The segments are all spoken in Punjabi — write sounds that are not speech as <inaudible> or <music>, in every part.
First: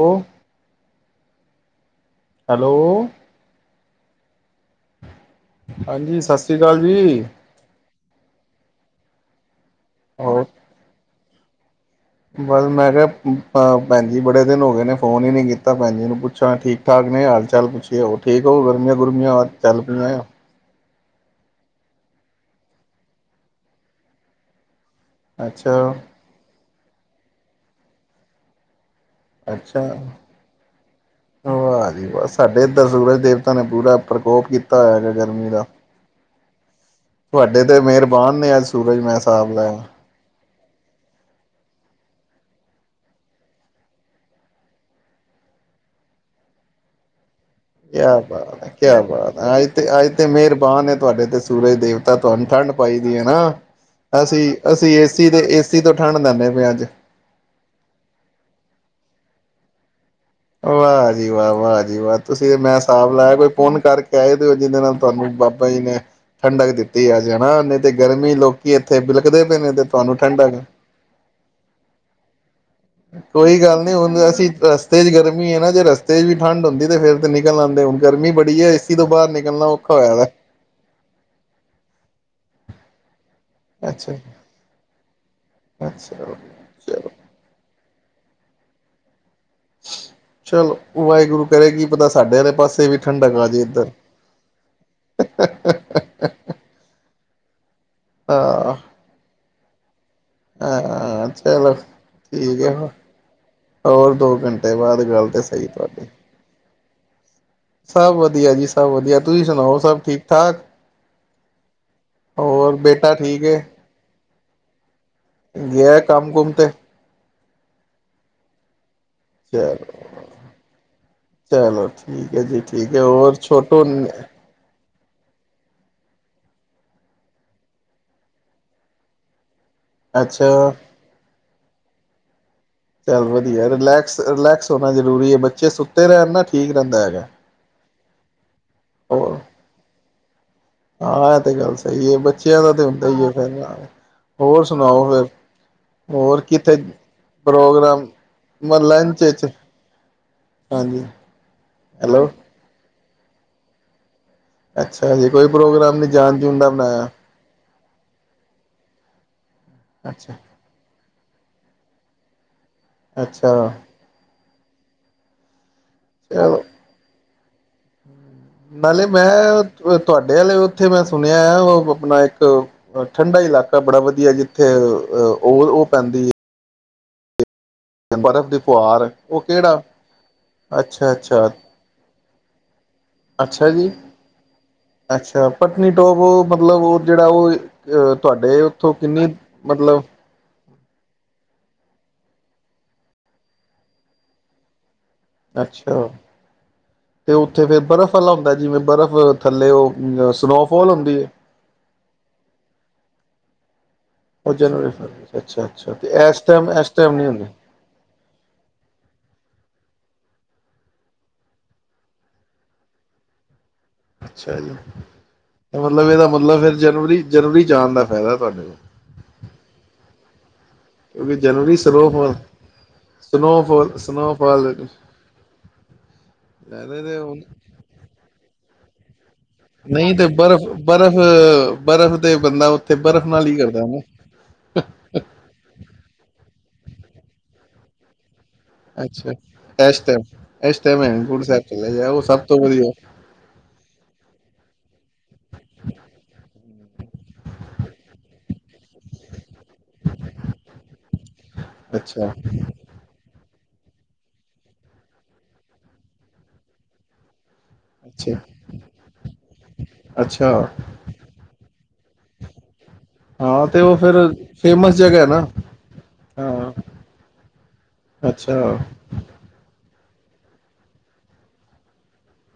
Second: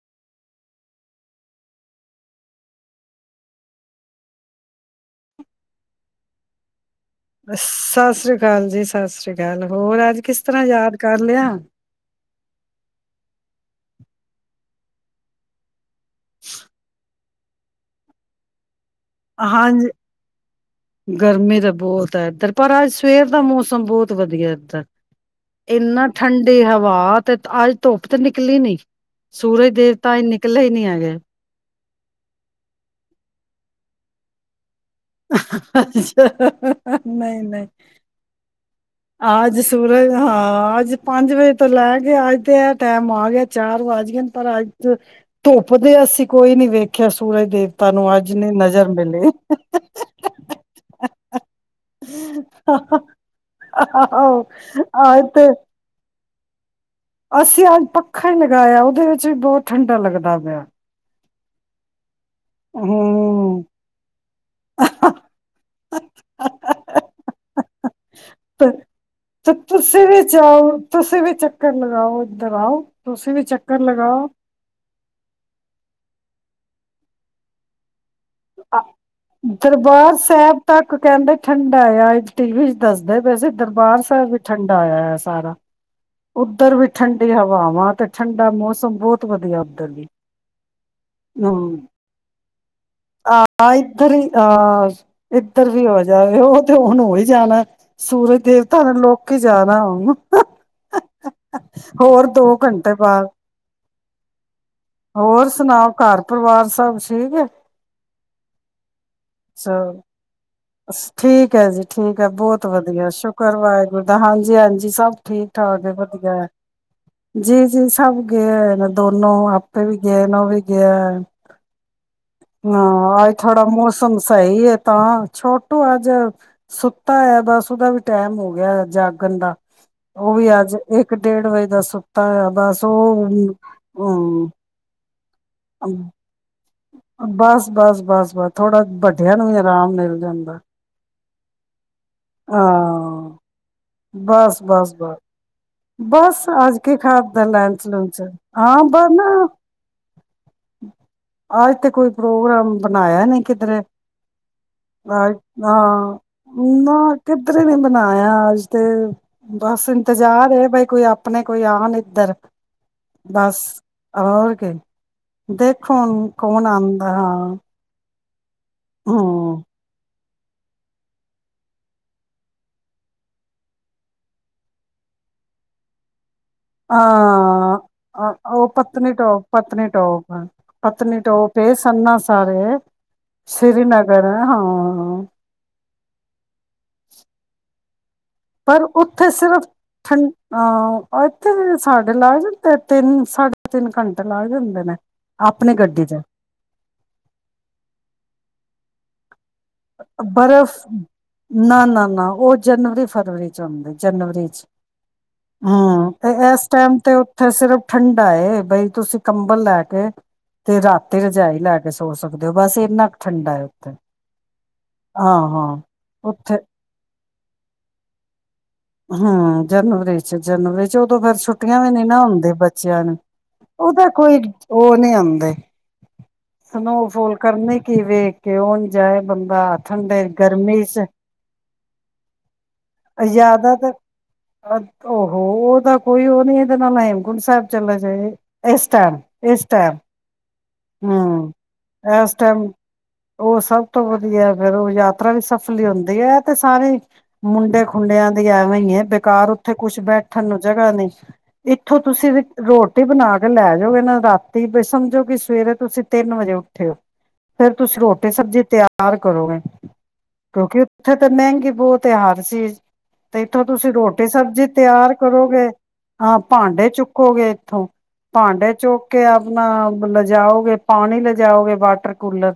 ਹੋ, ਹੈਲੋ, ਹਾਂਜੀ ਸਤਿ ਸ੍ਰੀ ਅਕਾਲ, ਜੀ ਅੱਛਾ, ਸਤਿ ਸ਼੍ਰੀ ਅਕਾਲ ਜੀ ਸਤਿ ਸ੍ਰੀ ਅਕਾਲ, ਹੋਰ ਅੱਜ ਕਿਸ ਤਰ੍ਹਾਂ ਯਾਦ ਕਰ ਲਿਆ। ਹਾਂ ਬਸ ਮੈਂ ਕਿਹਾ ਭੈਣਜੀ ਬੜੇ ਦਿਨ ਹੋ ਗਏ ਨੇ ਫੋਨ ਹੀ ਨਹੀਂ ਕੀਤਾ। ਭੈਣ ਜੀ ਨੂੰ ਪੁੱਛਾ ਠੀਕ ਠਾਕ ਨੇ ਅੱਜ, ਚੱਲ ਪੁੱਛੀਏ ਉਹ ਠੀਕ ਔ ਉਹ ਗਰਮੀਆਂ ਤ ਹਾਂਜੀ, ਗਰਮੀ ਬਹੁਤ ਹੈ ਇੱਧਰ, ਪਰ ਅੱਜ ਸਵੇਰ ਦਾ ਮੌਸਮ ਬਹੁਤ ਵਧੀਆ ਇੱਧਰ। ਅੱਛਾ ਇਨਾ ਠੰਡੀ ਹਵਾ ਤੇ ਅੱਜ ਧੁੱਪ ਤੇ ਨਿਕਲੀ ਨੀ। ਸੂਰਜ ਅੱਛਾ ਦੇਵਤਾ ਅੱਜ ਨਿਕਲੇ ਹੀ ਨੀ ਹੈਗੇ। ਵਾਹ ਸਾਡੇ ਇੱਧਰ ਸੂਰਜ ਦੇਵਤਾ ਨੇ ਪੂਰਾ ਪ੍ਰਕੋਪ ਕੀਤ ਕੀਤਾ ਹੈਗਾ ਗਰਮੀ ਦਾ, ਅੱਛਾ, ਤੁਹਾਡੇ ਨਹੀਂ-ਨਹੀਂ। ਤੇ ਮਿਹਰਬਾਨ ਨੇ ਏ ਸੂ ਅੱਜ ਸੂਰਜ, ਹਾਂ ਅੱਜ ਪੰਜ ਵਜੇ ਤੋਂ ਲੈ ਅੱਜ ਤੇ ਐ ਟੈਮ ਆ ਗਿਆ, ਚਾਰ ਵੱਜ ਗੇ ਨੇ ਪਰ ਅੱਜ ਧੁੱਪ ਦੇ ਅਸੀਂ ਕੋਈ ਨੀ ਵੇਖਿਆ ਸੁ ਕਿਆ ਬਾਤ ਐ ਕਿਆ ਬਾਤ ਐ ਅੱਜ ਤੇ ਅੱਜ ਤੇ ਮੇਹਰਬਾਨ ਏ ਤੁਹਾਡੇ ਤੇ ਸੂਰਜ ਦੇਵਤਾ ਤੁਹਾਨੂੰ ਠੰਢ ਪਾਈ ਦੀ ਹੈ ਨਾ। ਆਹੋ ਅਸੀਂ ਅਸੀਂ ਏਸੀ ਤੇ ਏਸੀ ਤੋਂ ਠੰਢ ਲੈਂਦੇ, ਵੀ ਅੱਜ ਅਸੀਂ ਅੱਜ ਪੱਖਾ ਹੀ ਲਗਾਇਆ ਉਹਦੇ ਵਿੱਚ ਵੀ ਬਹੁਤ ਠੰਡਾ ਲੱਗਦ ਵਾਹ ਜੀ ਵਾਹ-ਵਾਹ ਜੀ ਵਾ। ਤੁਸੀਂ ਤੇ ਮੈਂ ਸਾਬ ਲਾਇਆ ਕੋਈ ਹੂੰ ਪੁਨ ਕਰਕੇ ਆਏ ਦੇ ਔ ਜਿਹਦੇ ਨਾਲ ਤੁਹਾਨੂੰ ਬਾਬਾ ਜੀ ਨੇ ਠੰਡਕ ਦਿੱਤੀ ਅੱਜ ਹੈਨਾ, ਤੇ ਗਰਮੀ ਲੋਕੀ ਤੇ ਇੱਥੇ ਬਿਲਕਦੇ ਪਏ ਨੇ ਤੇ ਤੁਸੀਂ ਤੁਹਾਨੂੰ ਵੀ ਠੰਡਕ ਜਾਓ ਤੁਸੀਂ ਵੀ ਚੱਕਰ ਲਗਾਓ ਇੱਧਰ ਆਓ ਤੁਸੀਂ ਵੀ ਕੋਈ ਚੱਕਰ ਗੱਲ ਨਹੀਂ ਹੁਣ ਲਗਾਓ ਅਸੀਂ ਰਸ ਤੇਜ ਗਰਮੀ ਏ ਨਾ ਜੇ ਰਸਤੇ ਚ ਵੀ ਠੰਡ ਹੁੰਦੀ ਤੇ ਫੇਰ ਤੇ ਨਿਕਲ ਆਦੇ ਹੁਣ, ਗਰਮੀ ਬੜੀ ਹੈ ਏਸੀ ਤੋਂ ਬਾਹਰ ਨਿਕਲਣਾ ਔਖਾ ਹੋਇਆ ਦਰਬਾਰ ਦਾ ਸਾਹਿਬ ਤੱਕ ਕਹਿੰਦੇ ਠੰਡਾ ਏ ਅਜ। ਟੀ ਵੀ ਚ ਦੱਸਦੇ ਪ ਪਏ ਸੀ ਦਰਬਾਰ ਅੱਛਾ ਸਾਹਿਬ ਵੀ ਠੰਡਾ ਹੋਇਆ ਹੋਇਆ। ਸਾਰਾ, ਅੱਛਾ ਉੱਧਰ ਵੀ ਚਲੋ ਠੰਡੀ ਹਵਾ ਵਾਂ ਤੇ ਠੰਡਾ ਮੌਸਮ ਬੋਤ ਵਧੀਆ ਉਧਰ ਵੀ ਚਲੋ ਵਾਹਿਗੁਰੂ ਕਰੇ ਕੀ ਹੂੰ, ਪਤਾ ਸਾਡੇ ਵਾਲੇ ਪਾਸੇ ਵੀ ਠੰਡਕ ਜੇ ਆ ਇੱਧਰ ਹੀ ਆ ਇੱਧਰ ਵੀ ਹੋ ਜਾਵੇ ਔ ਤੇ ਹੋਣ ਹੋਈ ਜਾਣਾ। ਸੂਰਜ ਹਾਂ ਦੇਵਤਾ ਨੇ ਲੋਕੀ ਜਾ ਣੈ ਹੁਣ, ਹਾਂ, ਚਲੋ ਹੋਰ ਦੋ ਠੀਕੇ ਹੋ ਘੰਟੇ ਬਾਅਦ ਹੋਰ ਦੋ ਘੰਟੇ ਬਾਅਦ ਗੱਲ ਤੇ ਹੋਰ ਸਹੀ ਸੁਣਾਓ ਤੁਹਾਡੀ ਘਰ ਪਰਿਵਾਰ ਸਭ ਠੀਕ ਹੈ ਸਭ ਵਧੀਆ ਜੀ, ਸਭ ਵਧੀਆ ਤੁਸੀਂ ਸੁਣਾਓ ਚਲੋ ਸਭ ਠੀਕ ਠਾਕ? ਠੀਕ ਹੈ ਜੀ, ਠੀਕ ਹੈ ਬਹੁਤ ਹੋਰ ਵਧੀਆ, ਬੇਟਾ ਠੀਕ ਸ਼ੁਕਰ ਹੈ ਵਾਹਿਗੁਰੂ ਦਾ ਹਾਂਜੀ-ਹਾਂਜੀ, ਜੀ ਸਭ ਠੀਕ ਠਾਕ ਹੈ ਗਿਆ ਕੰਮ ਵਧੀਆ ਹੈ ਕੁਮ ਤੇ? ਜੀ ਜੀ ਸਭ ਗਏ ਹੋਏ ਨੇ। ਦੋਨੋ ਆਪੇ ਚਲੋ ਵੀ ਗਏ ਨਾ ਉਵੀ ਗਿਆ, ਚਲੋ ਠੀਕ ਹੈ ਜੀ ਠੀਕ ਹੈ ਹਾਂ ਹੋਰ ਅੱਜ ਥੋੜਾ ਛੋਟੋ ਮੌਸਮ ਸਹੀ ਹੈ ਤਾਂ ਛੋਟੁ ਅੱਜ ਸੁੱਤਾ ਹੈ ਬਸ ਉਹਦਾ ਵੀ ਟੈਮ ਹੋ ਗਿਆ ਜਾਗਣ ਦਾ ਉਹ ਅੱਛਾ ਵੀ ਅੱਜ ਇੱਕ ਡੇਢ ਵਜੇ ਦਾ ਸੁਤ ਤਾਂ ਏ ਚੱਲ ਵਧੀਆ, ਰਿਲੈਕਸ-ਰਿਲੈਕਸ ਹੋਣਾ ਜਰ ਜਰੂਰੀ ਹੈ। ਬੱਚੇ ਸੁੱਤੇ ਰਹਿਣ ਨਾ ਠੀਕ ਜਾਂਦਾ ਹੈਗਾ। ਬਸ-ਬਸ-ਬਸ, ਥੋੜਾ ਵੱਡਿਆਂ ਹੋਰ ਨੂੰ ਵੀ ਆਰਾਮ ਮਿਲ ਜਾਦਾ, ਹਾਂ ਇਹ ਤੇ ਗੱਲ ਸਹੀ ਹੈ, ਬੱਚਿਆਂ ਦਾ ਤੇ ਹੁੰਦਾ ਹੀ ਹੈ ਹਾਂ ਫਿਰ, ਬਸ ਹੋਰ ਬਸ ਸੁਣਾਓ ਬਸ ਫਿਰ ਹੋਰ ਬਸ ਕਿੱਥੇ ਅੱਜ ਕੇ ਖਾਦਾ ਲੰਚ ਪ੍ਰੋਗਰਾਮ ਲੁਚ ਮ ਹਾਂ ਬਸ ਲੰਚ ਨਾ ਚ ਹਾਂਜੀ ਅੱਜ ਤੇ ਕੋਈ ਹੈਲੋ ਪ੍ਰੋਗਰਾਮ ਬਣਾਇਆ ਨਹੀਂ ਕਿਧਰੇ ਅੱਛਾ, ਜੇ ਅੱਜ ਕੋਈ ਪ੍ਰੋਗਰਾਮ ਨੀ ਹਾਂ ਜਾਣ-ਜੂਣ ਦਾ ਨਾ ਬਣਾਇਆ। ਕਿੱਧਰੇ ਨੀ ਬਣਾਇਆ ਅੱਜ ਤੇ ਬਸ ਅੱਛਾ ਇੰਤਜ਼ਾਰ ਕੋਈ ਆਪਣੇ ਕੋਈ ਆਉਣ ਇੱਧਰ ਅੱਛਾ ਬਸ ਹੋਰ ਫੇਰ ਦੇਖ। ਚਲੋ ਕੌਣ-ਕੌਣ ਆਦਾ ਹਾਂ, ਨਾਲੇ ਹਮ ਮੈਂ, ਤੁਹਾ ਨਾਲੇ ਉਥੇ ਮੈਂ ਸੁਣਿਆ ਹੈ ਉਹ ਆਪਣਾ ਇੱਕ ਠੰਢਾ ਇਲਾਕਾ ਬੜਾ ਵਧੀਆ ਜਿੱਥੇ ਉਹ-ਉਹ ਪੈਂਦੀ ਹਾਂ, ਹੈ ਆ ਬਰਫ਼ ਦੀ ਉਹ ਫੁਹਾਰ ਉਹ ਕਿਹੜਾ ਪਤਨੀਟੋਪ-ਪਤਨੀਟੋਪ, ਅੱਛਾ ਅੱਛਾ ਪਤਨੀਟੋਪ, ਸਨਾਸਾਰੇ ਅੱਛਾ ਜੀ ਸ੍ਰੀਨਗਰ ਹਾਂ ਅੱਛਾ ਪਤਨੀਟੋਪ ਮਤਲਬ ਉਹ ਜਿਹੜਾ ਉਹ ਅ ਤੁਹਾਡੇ ਪਰ ਉੱਥੋਂ ਕਿੰਨੀ ਉੱਥੇ ਸਿਰਫ, ਮਤਲਬ ਠ ਆ ਇੱਥੇ ਸਾਡੇ ਲਾ ਤੇ ਤਿੰਨ ਸਾਢੇ ਤਿੰਨ ਘੰਟੇ ਲੱਗ ਜਾਂਦੇ ਨੇ ਆਪਣੀ ਗੱਡੀ ਅੱਛਾ, ਚ ਤੇ ਉੱਥੇ ਫੇਰ ਬਰਫ਼ ਵਾਲਾ ਹੁੰਦਾ ਜਿਵੇਂ ਬਰਫ਼ <inaudible> ਉਹ ਬਰਫ਼, ਸਨੋਫੋਲ ਹੁੰਦੀ ਹੈ ਨਾ-ਨਾ-ਨਾ ਉਹ ਜਨਵਰੀ-ਫਰਵਰੀ ਚ ਆਦੀ ਜਨਵਰੀ ਚ ਹੂੰ ਤੇ ਇਸ ਟਾਈਮ ਤੇ ਉੱਥੇ ਸਿਰਫ ਠੰਡਾ ਬਈ ਤੁਸੀਂ ਕੰਬਲ ਲੈ ਕੇ ਤੇ ਰਾਤੀ ਰਜਾਈ ਲੈ ਕੇ ਸੋ ਸਕਦੇ ਹੋ ਬਸ ਇੰਨਾ ਕੁ ਠੰਡਾ ਹੈ ਉੱਥੇ, ਅੱਛਾ ਜੀ, ਹਾਂ-ਹਾਂ ਮਤਲਬ ਇਹਦਾ ਉੱਥੇ ਮਤਲਬ ਫਿਰ ਜਨਵਰੀ ਜਨਵਰੀ ਜਾਣ ਦਾ ਫਾਇਦਾ ਤੁਹਾਡੇ ਕੋ ਹਮ ਜਨਵਰੀ ਚ ਜਨਵਰੀ ਚ ਉਦੋਂ ਕਿਉਂਕਿ ਫੇਰ ਜਨਵਰੀ ਛੁੱਟੀਆਂ ਵੀ ਨੀ ਨਾ ਸਨੋਫਾਲ ਹੁੰਦੇ ਬੱਚਿਆਂ ਨੂੰ ਉਹ ਸਨੋਫਾਲ ਤਾਂ ਕੋਈ ਸਨੋਫਾਲ ਉਹ ਨੀ ਆਉਂਦੇ ਸਨੋਫੋਲ ਕਰਨੇ ਕੀ ਵੇਖ ਕੇ ਉਹ ਜਨਵਰੀ ਨਹੀਂ ਤੇ ਬਰਫ਼ ਬਰਫ਼ ਬਰਫ਼ ਦੇ ਬੰਦਾ ਉੱਥੇ ਬਰਫ਼ ਨਾਲ ਹੀ ਨਾ ਉਹ ਉਹ ਤਾਂ ਕੋਈ ਹੋਰ ਨੀ ਇਹਦੇ ਨਾਲ ਗੁਰੂ ਸਾਹਿਬ ਚੱਲਲਾ ਜਾਏ ਅੱਛਾ ਐਸ਼ ਤੇ ਹਮ ਇਸ ਤੋਂ ਟਾਈਮ ਵਧੀਆ ਉਹ ਸਭ ਤੋਂ ਵਧੀਆ ਫੇਰ ਉਹ ਯਾਤਰਾ ਵੀ ਸਫਲੀ ਹੁੰਦੀ ਹੈ, ਤੇ ਸਾਰੇ ਮੁੰਡੇ ਖੁੰਡਿਆਂ ਦੀ ਐਵੇਂ ਹੈ, ਬੇਕਾਰ ਉੱਥੇ ਕੁਛ ਬੈਠਣ ਨੂੰ ਜਗ੍ਹਾ ਨਹੀਂ ਇੱਥੋਂ ਤੁਸੀਂ ਅੱਛਾ, ਰੋਟੀ ਬਣਾ ਲੈ ਜਾਓਗੇ ਇਹ ਨਾ ਰਾਤੀ ਸਮਝੋ ਕਿ ਸਵੇਰੇ ਤੁਸੀਂ ਤਿੰਨ ਵਜੇ ਉੱਠੇ ਹੋ ਫੇਰ ਤੁਸੀਂ ਰੋਟੀ ਅੱਛਾ, ਸਬਜ਼ੀ ਤਿਆਰ ਕਰੋਗੇ, ਅੱਛਾ ਕਿਉਂਕਿ ਉੱਥੇ ਤਾਂ ਮਹਿੰਗੀ ਬਹੁਤ ਹੈ। ਹਰ ਚਜ਼ ਤੇ ਇੱਥੋਂ ਹਾਂ ਤੁਸੀਂ ਉਹ ਫਿਰ ਰੋਟੀ ਸਬਜ਼ੀ ਫੇਮਸ ਤਿਆਰ ਜਗ੍ਹਾ ਹੈ ਨਾ ਕਰੋਗੇ, ਹਾਂ ਭਾਂਡੇ ਚੁੱਕੋਗੇ ਇੱਥੋਂ ਅੱਛਾ ਭਾਂਡੇ ਚੁੱਕ ਕੇ ਆਪਣਾ ਮਤਲਬ ਜਾਓਗੇ, ਪਾਣੀ ਲਿਜਾਓਗੇ, ਵਾਟਰ ਕੂਲਰ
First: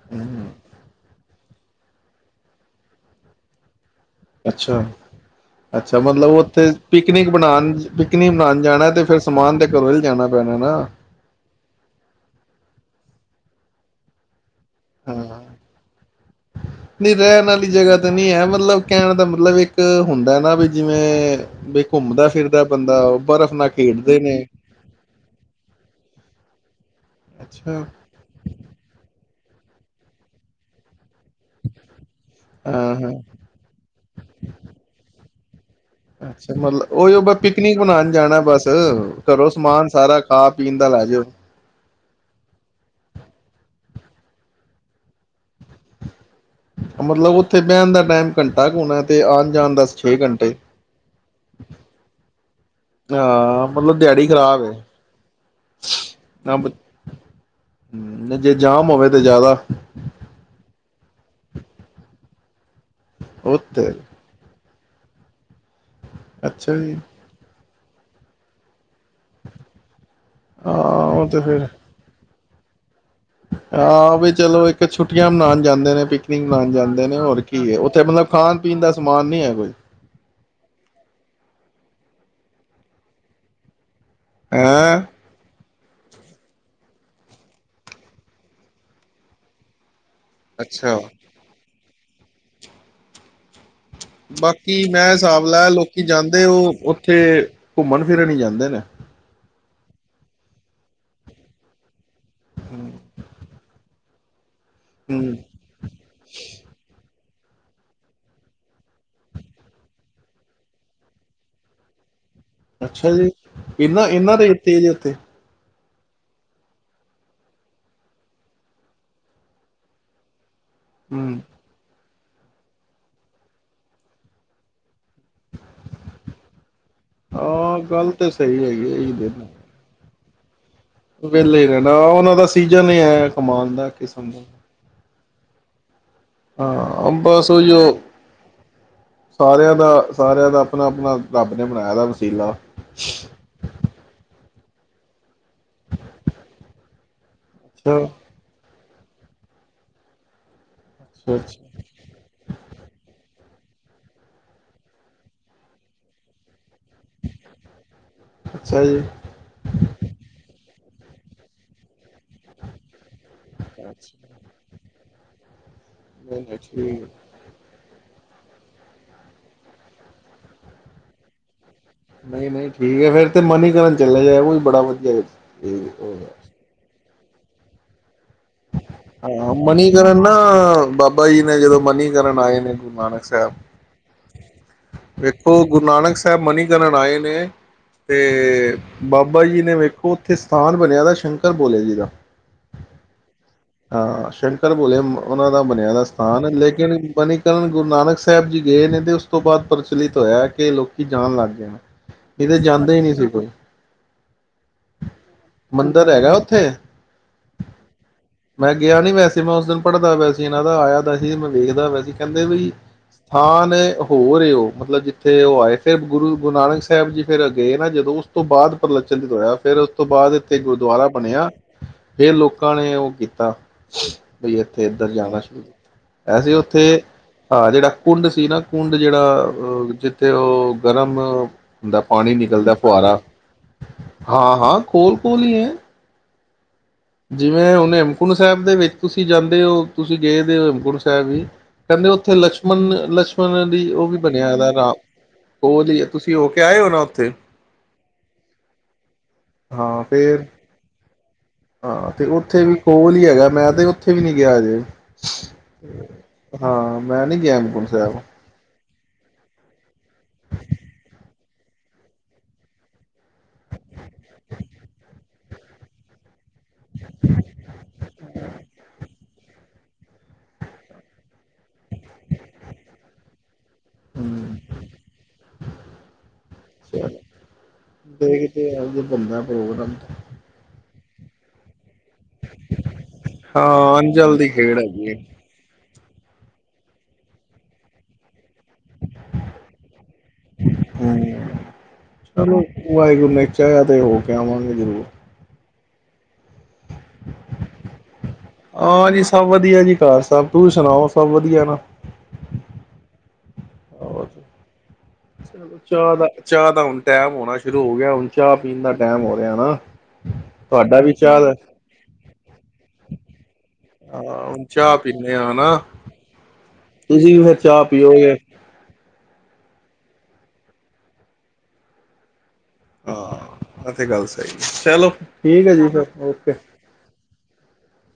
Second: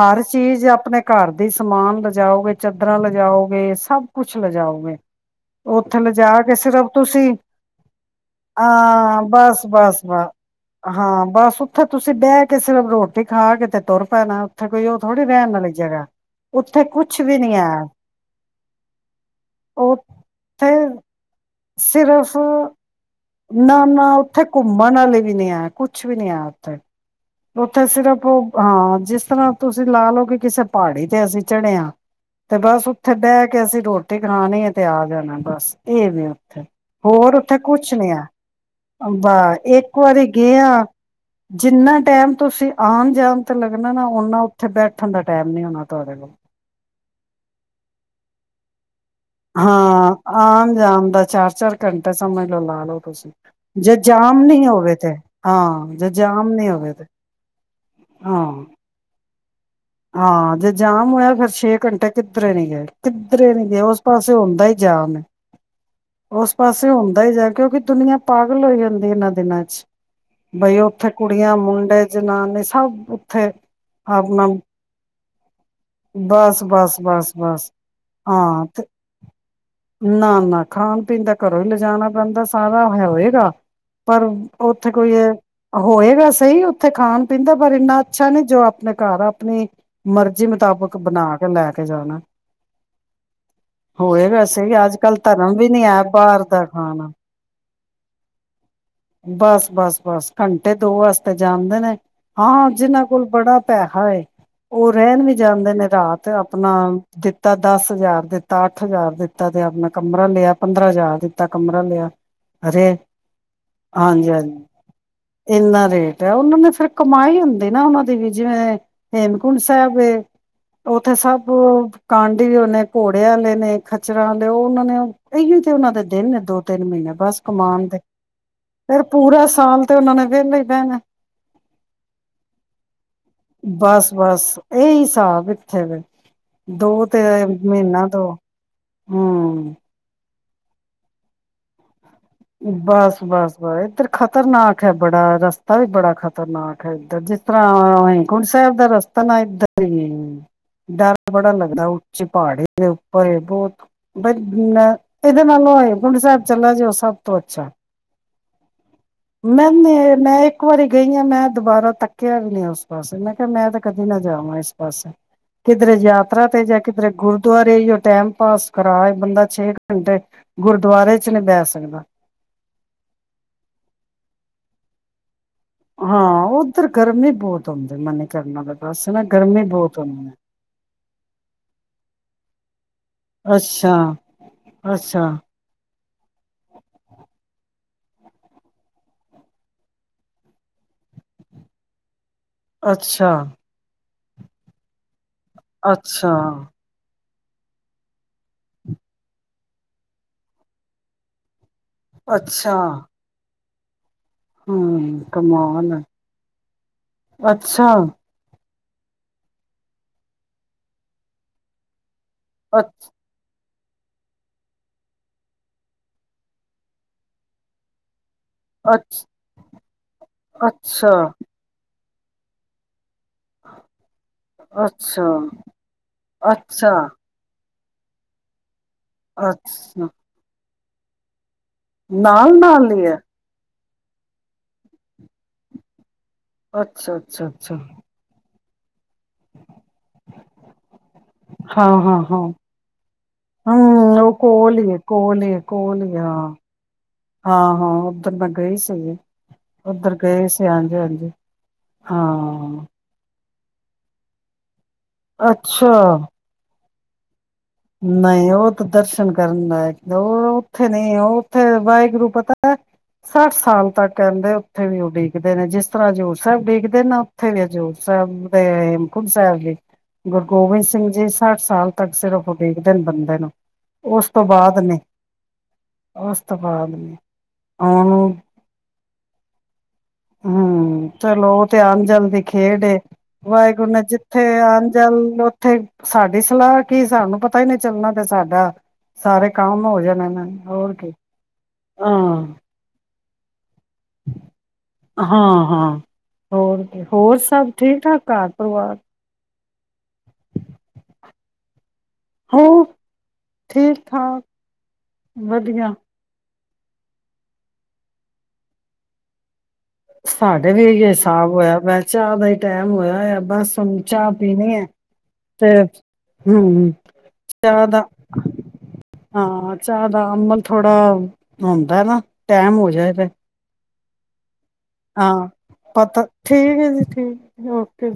ਹਰ ਹੂੰ, ਚੀਜ਼ ਆਪਣੇ ਘਰ ਦੇ ਸਮਾਨ ਲਿਜਾਓਗੇ, ਚਾਦਰਾਂ ਲਿਜਾਓਗੇ, ਸਭ ਕੁਛ ਅੱਛਾ, ਲਿਜਾਓਗੇ ਅੱਛਾ ਉੱਥੇ ਲਿਜਾ ਮਤਲਬ ਕੇ ਉੱਥੇ ਸਿਰਫ ਪਿਕਨਿਕ ਤੁਸੀਂ ਬਣਾਉਣ ਪਿਕਨਿਕ ਬਣਾਉਣ ਜਾਣਾ ਤੇ ਫਿਰ ਅਹ ਸਮਾਨ ਬਸ ਤੇ ਘਰੋਂ ਹੀ ਬਸ ਬਸ ਜਾਣਾ ਪੈਣਾ ਨਾ ਹਾਂ ਬਸ ਉੱਥੇ ਤੁਸੀਂ ਬਹਿ ਕੇ ਸਿਰਫ ਰੋਟੀ ਖਾ ਕੇ ਤੇ ਤੁਰ ਪੈਣਾ ਉੱਥੇ ਕੋਈ ਉਹ ਥੋੜੀ ਹਾਂ, ਰਹਿਣ ਵਾਲੀ ਜਗ੍ਹਾ ਉੱਥੇ ਨਹੀਂ ਕੁਛ ਵੀ ਰਹਿਣ ਨੀ ਵਾਲੀ ਜਗ੍ਹਾ ਤੇ ਨਹੀਂ ਹੈ ਮਤਲਬ ਕਹਿਣ ਦਾ ਮਤਲਬ ਇੱਕ ਹੁੰਦਾ ਨਾ ਉਥੇ ਵੀ ਜਿਵੇਂ ਵੀ ਘੁੰਮਦਾ ਸਿਰਫ਼ ਫਿਰਦਾ ਬੰਦਾ ਉਹ ਬਰਫ਼ ਨਾਲ ਨਾ, ਨਾ ਖੇਡਦੇ ਨੇ ਉੱਥੇ ਘੁੰਮਣ ਵਾਲੀ ਵੀ ਨਹੀਂ ਆ ਕੁਛ ਵੀ ਨੀ ਹੈ। <inaudible> ਅੱਛਾ, ਉੱਥੇ ਸਿਰਫ ਉਹ ਹਾਂ ਜਿਸ ਤਰ੍ਹਾਂ ਤੁਸੀਂ ਲਾ ਲਓ ਕਿ ਕਿਸੇ ਪਹਾੜੀ ਤੇ ਅਸੀਂ ਚੜੇ ਹ ਤੇ ਬਸ ਹਾਂ, ਹਾਂ। ਉੱਥੇ ਬਹਿ ਕੇ ਅਸੀਂ ਰੋਟੀ ਖਾਣੀ ਹੈ ਤੇ ਆ ਜਾਣਾ ਬਸ ਇਹ ਵੀ ਅੱਛਾ ਉੱਥੇ ਮਤਲਬ ਉਹੀ ਹੋਰ ਉੱਥੇ ਪਿਕਨਿਕ ਕੁਛ ਨੀ ਮਨਾਉਣ ਹੈ ਜਾਣਾ ਬਸ ਬ ਘਰੋ ਸਮਾਨ ਇੱਕ ਸਾਰਾ ਖਾ ਪੀਣ ਦਾ ਲੈ ਜਾਓ ਨਾ ਟਾਈਮ ਤੁਸੀਂ ਆਉਣ ਜਾਣ ਤੇ ਲੱਗਣਾ ਨਾ ਓਨਾ ਉੱਥੇ ਬੈਠਣ ਦਾ ਟਾਈਮ ਨੀ ਹੋਣਾ ਤੁਹਾਡੇ ਕੋਲ ਮਤਲਬ ਉੱਥੇ ਬੇਏਂ ਦਾ ਟਾਈਮ ਘੰਟਾ ਕੁ ਹੋਣਾ ਤੇ ਆਉਣ ਜਾਣ ਦਾ ਹਾਂ, ਛੇ ਘੰਟੇ ਆਮ ਜਾਣ ਦਾ ਚਾਰ ਚਾਰ ਘੰਟਾ ਸਮਝ ਲੋ ਲਾ ਲਓ, ਤੁਸੀਂ ਹਾਂ ਜੇ ਮਤਲਬ ਦਿਹਾੜੀ ਜਾਮ ਖ਼ਰਾਬ ਨੀ ਹੈ ਹੋਵੇ ਤੇ ਹਾਂ ਜੇ ਜਾਮ ਨੀ ਹੋਵੇ ਤੇ ਹਾਂ। ਜੇ ਜਾਮ ਹੋਵੇ ਤੇ ਜ਼ਿਆਦਾ ਹਾਂ ਜੇ ਜਾਮ ਹੋਇਆ ਫਰ ਛੇ ਘੰਟੇ ਕਿੱਧਰੇ ਨੀ ਗਏ। ਕਿੱਧਰੇ ਨੀ ਗਏ, ਉੱਥੇ ਉਸ ਪਾਸੇ ਹੁੰਦਾ ਜਾਮ, ਉਸ ਅੱਛਾ ਪਾਸੇ ਜੀ ਹੁੰਦਾ ਹੀ ਜਾ ਕਿਉਂਕਿ, ਦੁਨੀਆਂ ਪਾਗਲ ਹੋਈ ਜਾਂ ਇਹਨਾਂ ਦਿਨਾਂ ਚ ਹਾਂ ਬਈ ਉੱਥੇ ਉਹ ਤੇ ਕੁੜੀਆਂ ਫਿਰ ਮੁੰਡੇ ਜਨਾਨੀ, ਹਾਊ, ਹਾਂ ਵੀ ਚਲੋ ਇੱ ਕੇ ਛੁੱਟੀਆਂ ਮਨਾਣ, ਜਾਂਦੇ ਨੇ ਪਿਕਨਿਕ ਬਸ ਮਨਾਣ ਬਸ ਜਾਂਦੇ ਨੇ ਬਸ ਹੋਰ ਬਸ ਕੀ ਹੈ ਉੱਥੇ ਮਤਲਬ ਖਾਣ ਪੀਣ ਦਾ ਸਮਾਨ ਨੀ ਹੈ ਕੋਈ, ਨਾ-ਨਾ ਖਾਣ ਪੀਣ ਤਾਂ ਘਰੋਂ ਹੀ ਲਿਜਾਣਾ ਪੈਂਦਾ ਸਾਰਾ ਹੋਏਗਾ। ਪਰ ਉੱਥੇ ਹੈਂ ਕੋਈ ਹੈ, ਹੋਏਗਾ ਸਹੀ ਉੱਥੇ ਖਾਣ ਪੀਣ ਦਾ ਪਰ ਇੰਨਾ ਅੱਛਾ ਨਹੀਂ ਜੋ ਆਪਣੇ ਘਰ ਆਪਣੀ, ਮਰਜ਼ੀ ਮੁਤਾਬਕ ਅੱਛਾ ਬਣਾ ਕੇ ਲੈ ਕੇ ਉੱਥੇ ਜਾਣਾ, ਹੋਏਗਾ ਸ ਕੀ ਮੈਂ ਹਿਸਾਬ ਲਾਇਆ ਲੋਕੀ ਜਾਂਦੇ ਉਹ ਖਾਣਾ ਉੱਥੇ, ਘੁੰਮਣ ਫਿਰਨ ਹੀ ਜਾਂਦੇ ਨੇ, ਬਸ-ਬਸ-ਬਸ ਘੰਟੇ ਦੋ ਵਾਸਤੇ ਜਾਂਦੇ ਨੇ, ਹਾਂ ਜਿਹਨਾਂ ਕੋਲ ਬੜਾ ਪੈਹਾ ਏ। ਉਹ ਰਹਿਣ ਹੂੰ, ਵੀ ਜਾਂਦੇ ਨੇ ਰਾਤ ਆਪਣਾ, ਦਿੱਤਾ ਦਸ ਹਜ਼ਾਰ ਦਿੱਤਾ ਅੱਠ ਹਜ਼ਾਰ ਦਿੱਤਾ ਤੇ ਆਪਣਾ ਕਮਰਾ ਲਿਆ ਪੰਦਰਾਂ ਹਜ਼ਾਰ ਦਿੱਤਾ ਕਮਰਾ ਲਿਆ। ਅਰੇ ਅੱਛਾ ਜੀ, ਇਨਾਂ ਇਨ੍ਹਾਂ ਰੇਟ ਹਾਂਜੀ-ਹਾਂਜੀ ਤੇਜ ਹੈ ਇਥੇ, ਇੰਨਾ ਰੇਟ ਹੈ ਉਹਨਾਂ ਨੇ ਫਿਰ ਕਮਾਈ ਹੁੰਦੀ ਨਾ ਉਹਨਾਂ ਦੀ ਵੀ ਜਿਵੇਂ ਹੇਮਕੁੰਡ ਸਾਹਿਬ ਏ, ਉੱਥੇ ਹੂੰ, ਸਭ, ਕਾਂਡੀ ਵਾਲੇ ਘੋੜੇ ਵਾਲੇ ਨੇ ਖਚਰਾਂ ਆਲੇ ਉਹ ਉਹਨਾਂ ਨੇ ਇਹੀ ਤੇ ਉਹਨਾਂ ਦੇ ਦਿਨ ਨੇ ਦੋ, ਤਿੰਨ ਮਹੀਨੇ ਬਸ ਹਾਂ ਕਮਾਣ ਦੇ, ਗੱਲ ਤੇ ਸਹੀ ਹੈਗੀ ਹੈ ਫਿਰ ਇਹੀ ਪੂਰਾ ਦਿਨ, ਸਾਲ ਤੇ ਉਹਨਾਂ ਨੇ ਵੇਹਲੇ, ਵਿਹਲਾ ਹੀ ਰਹਿਣਾ ਉਹਨਾਂ ਦਾ ਸੀਜਨ ਇਹ ਹੈ ਕਮਾਉਣ ਦਾ ਕਿਸਮ ਦਾ, ਸਭ ਇੱਥੇ ਵੇ, ਦੋ ਹਾਂ ਅ ਤੇ ਬਸ ਉਹੀਓ ਮਹੀਨਾ ਦੋ ਹੂੰ ਸਾਰਿਆਂ ਦਾ ਸਾਰਿਆਂ ਦਾ, ਆਪਣਾ-ਆਪਣਾ ਰੱਬ ਨੇ ਬਣਾਇਆ ਸਬ ਕੁਝ, ਬਸ ਬਸ ਬਸ ਇੱਧਰ ਖ਼ਤਰਨਾਕ ਹੈ ਬੜਾ ਰਸਤਾ ਵੀ ਬੜਾ ਖ਼ਤਰਨਾਕ ਹੈ, ਇੱਧਰ ਜ ਅੱਛਾ ਭਰਾਵਾ ਹੇਮਕੁੰਟ ਸਾਹਿਬ ਤਾਂ ਰਸਤਾ ਨਾ ਇੱਧਰ ਈ ਏ, ਡਰ ਅੱਛਾ ਬੜਾ ਅੱਛਾ ਲੱਗਦਾ, ਉੱਚੇ ਪਹਾੜੀ ਦੇ ਉੱਪਰ ਏ ਬਹੁਤ ਬ ਇਹਦੇ ਨਾਲੋਂ ਹੇਮਕੁੰਟ ਸਾਹਿਬ ਚਲਾ ਜੋ ਉਹ ਸਭ ਅੱਛਾ, ਅੱਛਾ ਜੀ ਮੈ ਮੈਂ ਇੱਕ ਵਾਰੀ ਗਈ ਹਾਂ, ਮੈਂ ਦੁਬਾਰਾ ਤੱਕ ਕਿਹਾ ਵੀ ਨਹੀਂ, ਉਸ ਪਾਸੇ ਮੈਂ ਕਿਹਾ ਮੈਂ ਤਾਂ ਕਦੇ ਅੱਛਾ ਨਾ ਜਾਵਾਂ ਇਸ ਪਾਸੇ ਕਿਧਰੇ ਨਹੀਂ ਯਾਤਰਾ ਨਹੀਂ ਤੇ, ਜਾਂ ਠੀਕ ਹੈ, ਕਿਧਰੇ ਗੁਰਦੁਆਰੇ, ਉਹੀ ਟਾਈਮ ਪਾਸ ਕਰਾ ਬੰਦਾ ਛੇ ਘੰਟੇ ਗੁਰਦੁਆਰੇ ਚ ਨਹੀਂ ਬਹਿ ਸਕਦਾ ਨਹੀਂ ਨਹੀਂ ਠੀਕ ਹੈ, ਫਿਰ ਤੇ ਮਨੀਕਰਨ ਚੱਲਿਆ ਜਾਵੇ ਉਹ ਵੀ ਬੜਾ ਵਧੀਆ ਏਹ ਉਹ ਹੈ। ਹਾਂ ਉੱਧਰ ਗਰਮੀ ਹੀ ਬਹੁਤ ਹੁੰਦੀ ਮਨੀ ਹਾਂ, ਮਨੀਕਰਨ ਨਾ ਹੈ। ਬਾਬਾ ਜੀ ਨੇ ਜਦੋਂ ਮਨੀਕਰਨ ਆਏ ਨੇ ਗੁਰੂ ਨਾਨਕ ਸਾਹਿਬ ਅੱਛਾ, ਅੱਛਾ, ਵੇਖੋ ਗੁਰੂ ਨਾਨਕ ਸਾਹਿਬ ਮਨੀਕਰਨ ਆਏ ਨੇ ਤੇ, ਬਾਬਾ ਜੀ ਨੇ ਵੇਖੋ ਉੱਥੇ ਸਥਾਨ ਬਣਿਆ ਤਾ ਸ਼ੰਕਰ ਭੋਲੇ ਜੀ ਦਾ ਅੱਛਾ ਹਾਂ ਸ਼ੰਕਰ ਭੋਲੇ ਉਹਨਾਂ ਦਾ ਬਣਿਆ ਦਾ ਅੱਛਾ, ਸਥਾਨ ਏ, ਲੇਕਿਨ ਮਨੀ ਕਰਨ ਗੁਰੂ ਨਾਨਕ ਸਾਹਿਬ ਜੀ ਗਏ ਨੇ ਤੇ ਉਸ ਤੋਂ ਬਾਅਦ ਪ੍ਰਚਲਿਤ ਹੋਇਆ, ਕਿ ਲੋਕੀ ਜਾਣ ਲੱਗ ਗਏ ਨੇ ਇਹਦੇ ਜਾਂਦਾ ਹੀ ਨਹੀਂ ਸੀ ਕੋਈ ਹੂੰ ਕਮਾਲ ਏ, ਮੰਦਿਰ ਹੈਗਾ ਉੱਥੇ ਅੱਛਾ ਮੈਂ ਗਿਆ ਨੀ ਵੈਸੇ ਮੈਂ ਉਸ ਦਿਨ ਪੜ੍ਹਦਾ ਪਿਆ ਸੀ, ਇਹਨਾਂ ਦਾ ਆਇਆ ਤਾਂ ਸੀ ਮੈ ਵੇਖਦਾ ਪਿਆ ਸੀ ਕਹਿੰਦੇ ਵੀ ਅ ਸਥਾਨ ਹੋਰ ਏ ਉਹ ਮਤਲਬ ਜਿੱਥੇ ਉਹ ਆਏ ਫਿਰ ਗੁਰੂ ਗੁਰੂ ਨਾਨਕ ਸਾਹਿਬ ਜੀ ਫੇਰ ਗਏ ਨਾ ਜਦੋਂ ਉਸ ਤੋਂ ਬਾਅਦ ਅੱਛਾ, ਪ੍ਰਲਚਲਿਤ ਤ ਹੋਇਆ, ਫਿਰ ਉਸ ਤੋਂ ਬਾਅਦ ਇੱਥੇ ਗੁਰਦੁਆਰਾ ਅੱਛਾ, ਬਣਿਆ ਫੇਰ ਲੋਕਾਂ ਨੇ ਉਹ ਕੀਤਾ ਬਈ ਇੱਥੇ ਇੱਧਰ ਜਾਣਾ ਸ਼ੁਰੂ ਕੀਤਾ ਵੈਸੇ ਉੱਥੇ ਅੱਛਾ, ਹੈ ਜਿਹੜਾ ਕੁੰਡ ਸੀ ਨਾ ਕੁੰਡ ਜਿਹੜਾ ਅ ਅੱਛਾ ਜਿੱਥੇ ਉਹ ਗਰਮ ਹੁੰਦਾ ਪਾਣੀ ਨਾਲ ਨਿਕਲਦਾ ਨਾਲ ਹੀ ਹੈ ਫੁਹਾਰਾ ਹਾਂ ਹਾਂ ਕੋਲ ਕੋਲ ਹੀ ਹੈ। ਅੱਛਾ, ਅੱਛਾ, ਅੱਛਾ ਜਿਵੇਂ ਹੁਣ ਹਾਂ, ਹੇਮਕੁੰਟ ਸਾਹਿਬ ਦੇ ਵਿੱਚ ਤੁਸੀਂ ਜਾਂਦੇ ਹੋ ਤੁਸੀਂ ਗਏ ਵੇ ਹੋ ਹਿਮਕੁੰਟ ਸਾਹਿਬ ਵੀ ਕਹਿੰਦੇ ਹਾਂ, ਉੱਥੇ ਹਾਂ ਲਸ਼ਮਣ ਲਛਮਣ ਦੀ ਉਹ ਵੀ ਹਮ ਬਣਿਆ ਦਾ ਕੋਲ ਇਹਦਾ ਹੀ ਨਾਂ ਹੈ ਕੋਲ ਹੀ ਹੈ ਉਹ ਕੋਲ ਲਈ ਹੀ ਹੈ। ਤੁਸੀਂ ਹੋ ਹਾਂ, ਕੇ ਆਏ ਹੋ ਨਾ ਉੱਥੇ ਹਾਂ, ਹਾਂ ਉੱਧਰ ਮੈਂ ਗਈ ਸੀਗੀ ਹਾਂ ਉੱਧਰ ਫਰ ਗਏ ਸੀ ਹਾਂਜੀ, ਹਾਂਜੀ ਹਾਂ ਤੇ ਉੱਥੇ ਵੀ ਹਾਂ ਕੋਲ ਹੀ ਹੈਗਾ ਮੈਂ ਕਦੇ ਉੱਥੇ ਵੀ ਨੀ ਗਿਆ ਹਜੇ ਅੱਛਾ ਹਾਂ ਮੈਂ ਨੀ ਗਿਆ ਹੇਮਕੁੰਟ ਸਾਹਿਬ ਨਹੀਂ ਉਹ ਦਰਸ਼ਨ ਕਰਨ ਲ ਉਹ ਉੱਥੇ ਨਹੀਂ ਉਹ ਉੱਥੇ ਵਾਹਿਗੁਰੂ ਪਤਾ ਹੈ ਸੱਠ ਸਾਲ ਤੱਕ ਕਹਿੰਦੇ ਉੱਥੇ ਵੀ ਉਡੀ ਨੇ ਜਿਸ ਤਰ੍ਹਾਂ ਜੋ ਸਬ ਡਿਕਦੇ ਨਾ ਉੱਥੇ ਹਜ਼ੂਰ ਸਾਹਿਬ ਤੇ ਹੇਮਕੁੰਟ ਸਾਹਿਬ <unintelligible> ਗੁਰੂ ਗੋਬਿੰਦ ਸਿੰਘ ਜੀ ਸੱਠ ਸਾਲ ਤੱਕ ਸਿਰਫ ਦੇਖਦੇ ਨੇ ਬੰਦੇ ਨੂੰ ਉਸ ਤੋਂ ਹੂੰ ਬਾਅਦ ਨੇ ਉਸ ਤੋਂ ਬਾਅਦ ਚਲੋ ਨੇ ਆਨੂੰ <unintelligible> ਘੁੰਮਦਾ ਪ੍ਰੋਗਰਾਮ ਹਮ ਚਲੋ ਥੇ ਅਨ ਜਲ ਦੀ ਖੇਡ ਏ ਵਾਹਿਗੁਰੂ ਹਾਂ ਨੇ ਅੰਜਲ ਜਿੱਥੇ ਦੀ ਖੇਡ ਅਨ ਹੈਗੀ ਏ। ਜਲ ਉੱਥੇ ਸਾਡੀ ਸਲਾਹ ਕੀ ਸਾਨੂੰ ਪਤਾ ਹੀ ਨਹੀਂ ਚੱਲਣਾ ਤੇ ਸਾਡਾ ਸਾਰੇ ਕੰਮ ਹੋ ਜਾਣੇ ਨੇ ਹੋਰ ਕੀ ਹੂੰ ਹਾਂ ਚਲੋ ਵਾਹਿਗੁਰੂ ਨੇ ਚਾਹਿਆ ਤੇ ਹੋ ਕੇ ਆਵਾਂਗੇ ਜ਼ਰੂਰ ਹਾਂ ਹਾਂ ਹੋਰ ਕੀ ਹੋਰ ਸਭ ਠੀਕ ਠਾਕ ਘਰ ਪਰਿਵਾਰ ਹਾਂ ਜੀ ਸਭ ਵਧੀ ਵਧੀਆ ਜੀ ਘਰ ਸਬ ਤੂੰ ਸੁਣਾਓ ਸਭ ਵਧੀਆ ਨਾ ਹੋ ਠੀਕ ਠਾਕ ਚਲੋ ਵਧੀਆ ਚਾਹ ਦਾ ਚਾਹ ਦਾ ਹੁਣ ਟਾਈਮ ਹੋਣਾ ਸ਼ੁਰੂ ਹੋ ਗਿਆ ਹੁਣ ਚਾਹ ਪੀਣ ਦਾ ਟੈਮ ਹੋ ਰਿਹਾ ਹੈ ਨਾ ਸਾਡੇ ਵੀ ਤੁਹਾਡਾ ਚਾਹ ਹਿਸਾਬ ਦਾ ਹੋਇਆ ਮੈਂ ਚਾਹ ਦਾ ਹੀ ਟਾਈਮ ਹੋਇਆ ਹੋਯਾ। ਬਸ ਹੁਣ ਚਾਹ ਹਾਂ ਹੁਣ ਪੀਣੀ ਹੈ ਚਾਹ ਪੀਣੇ ਆ ਹੈ ਤੇ ਨਾ ਹਮ ਤੁਸੀਂ ਵੀ ਫਰ ਚਾਹ ਪੀਓਗੇ ਹਾਂ ਚਾਹ ਦਾ ਅਮਲ ਥੋੜਾ ਹੁੰਦੈ ਨਾ ਟਾਈਮ ਹੋ ਜਾਏਗਾ। ਅ ਤੇ ਗੱਲ ਸਹੀ ਚਲੋ ਠੀਕ ਹੈ ਜੀ ਫ ਪਤਾ ਓਕੇ ਠੀਕ ਹੈ ਜੀ ਠੀਕ ਓਕੇ।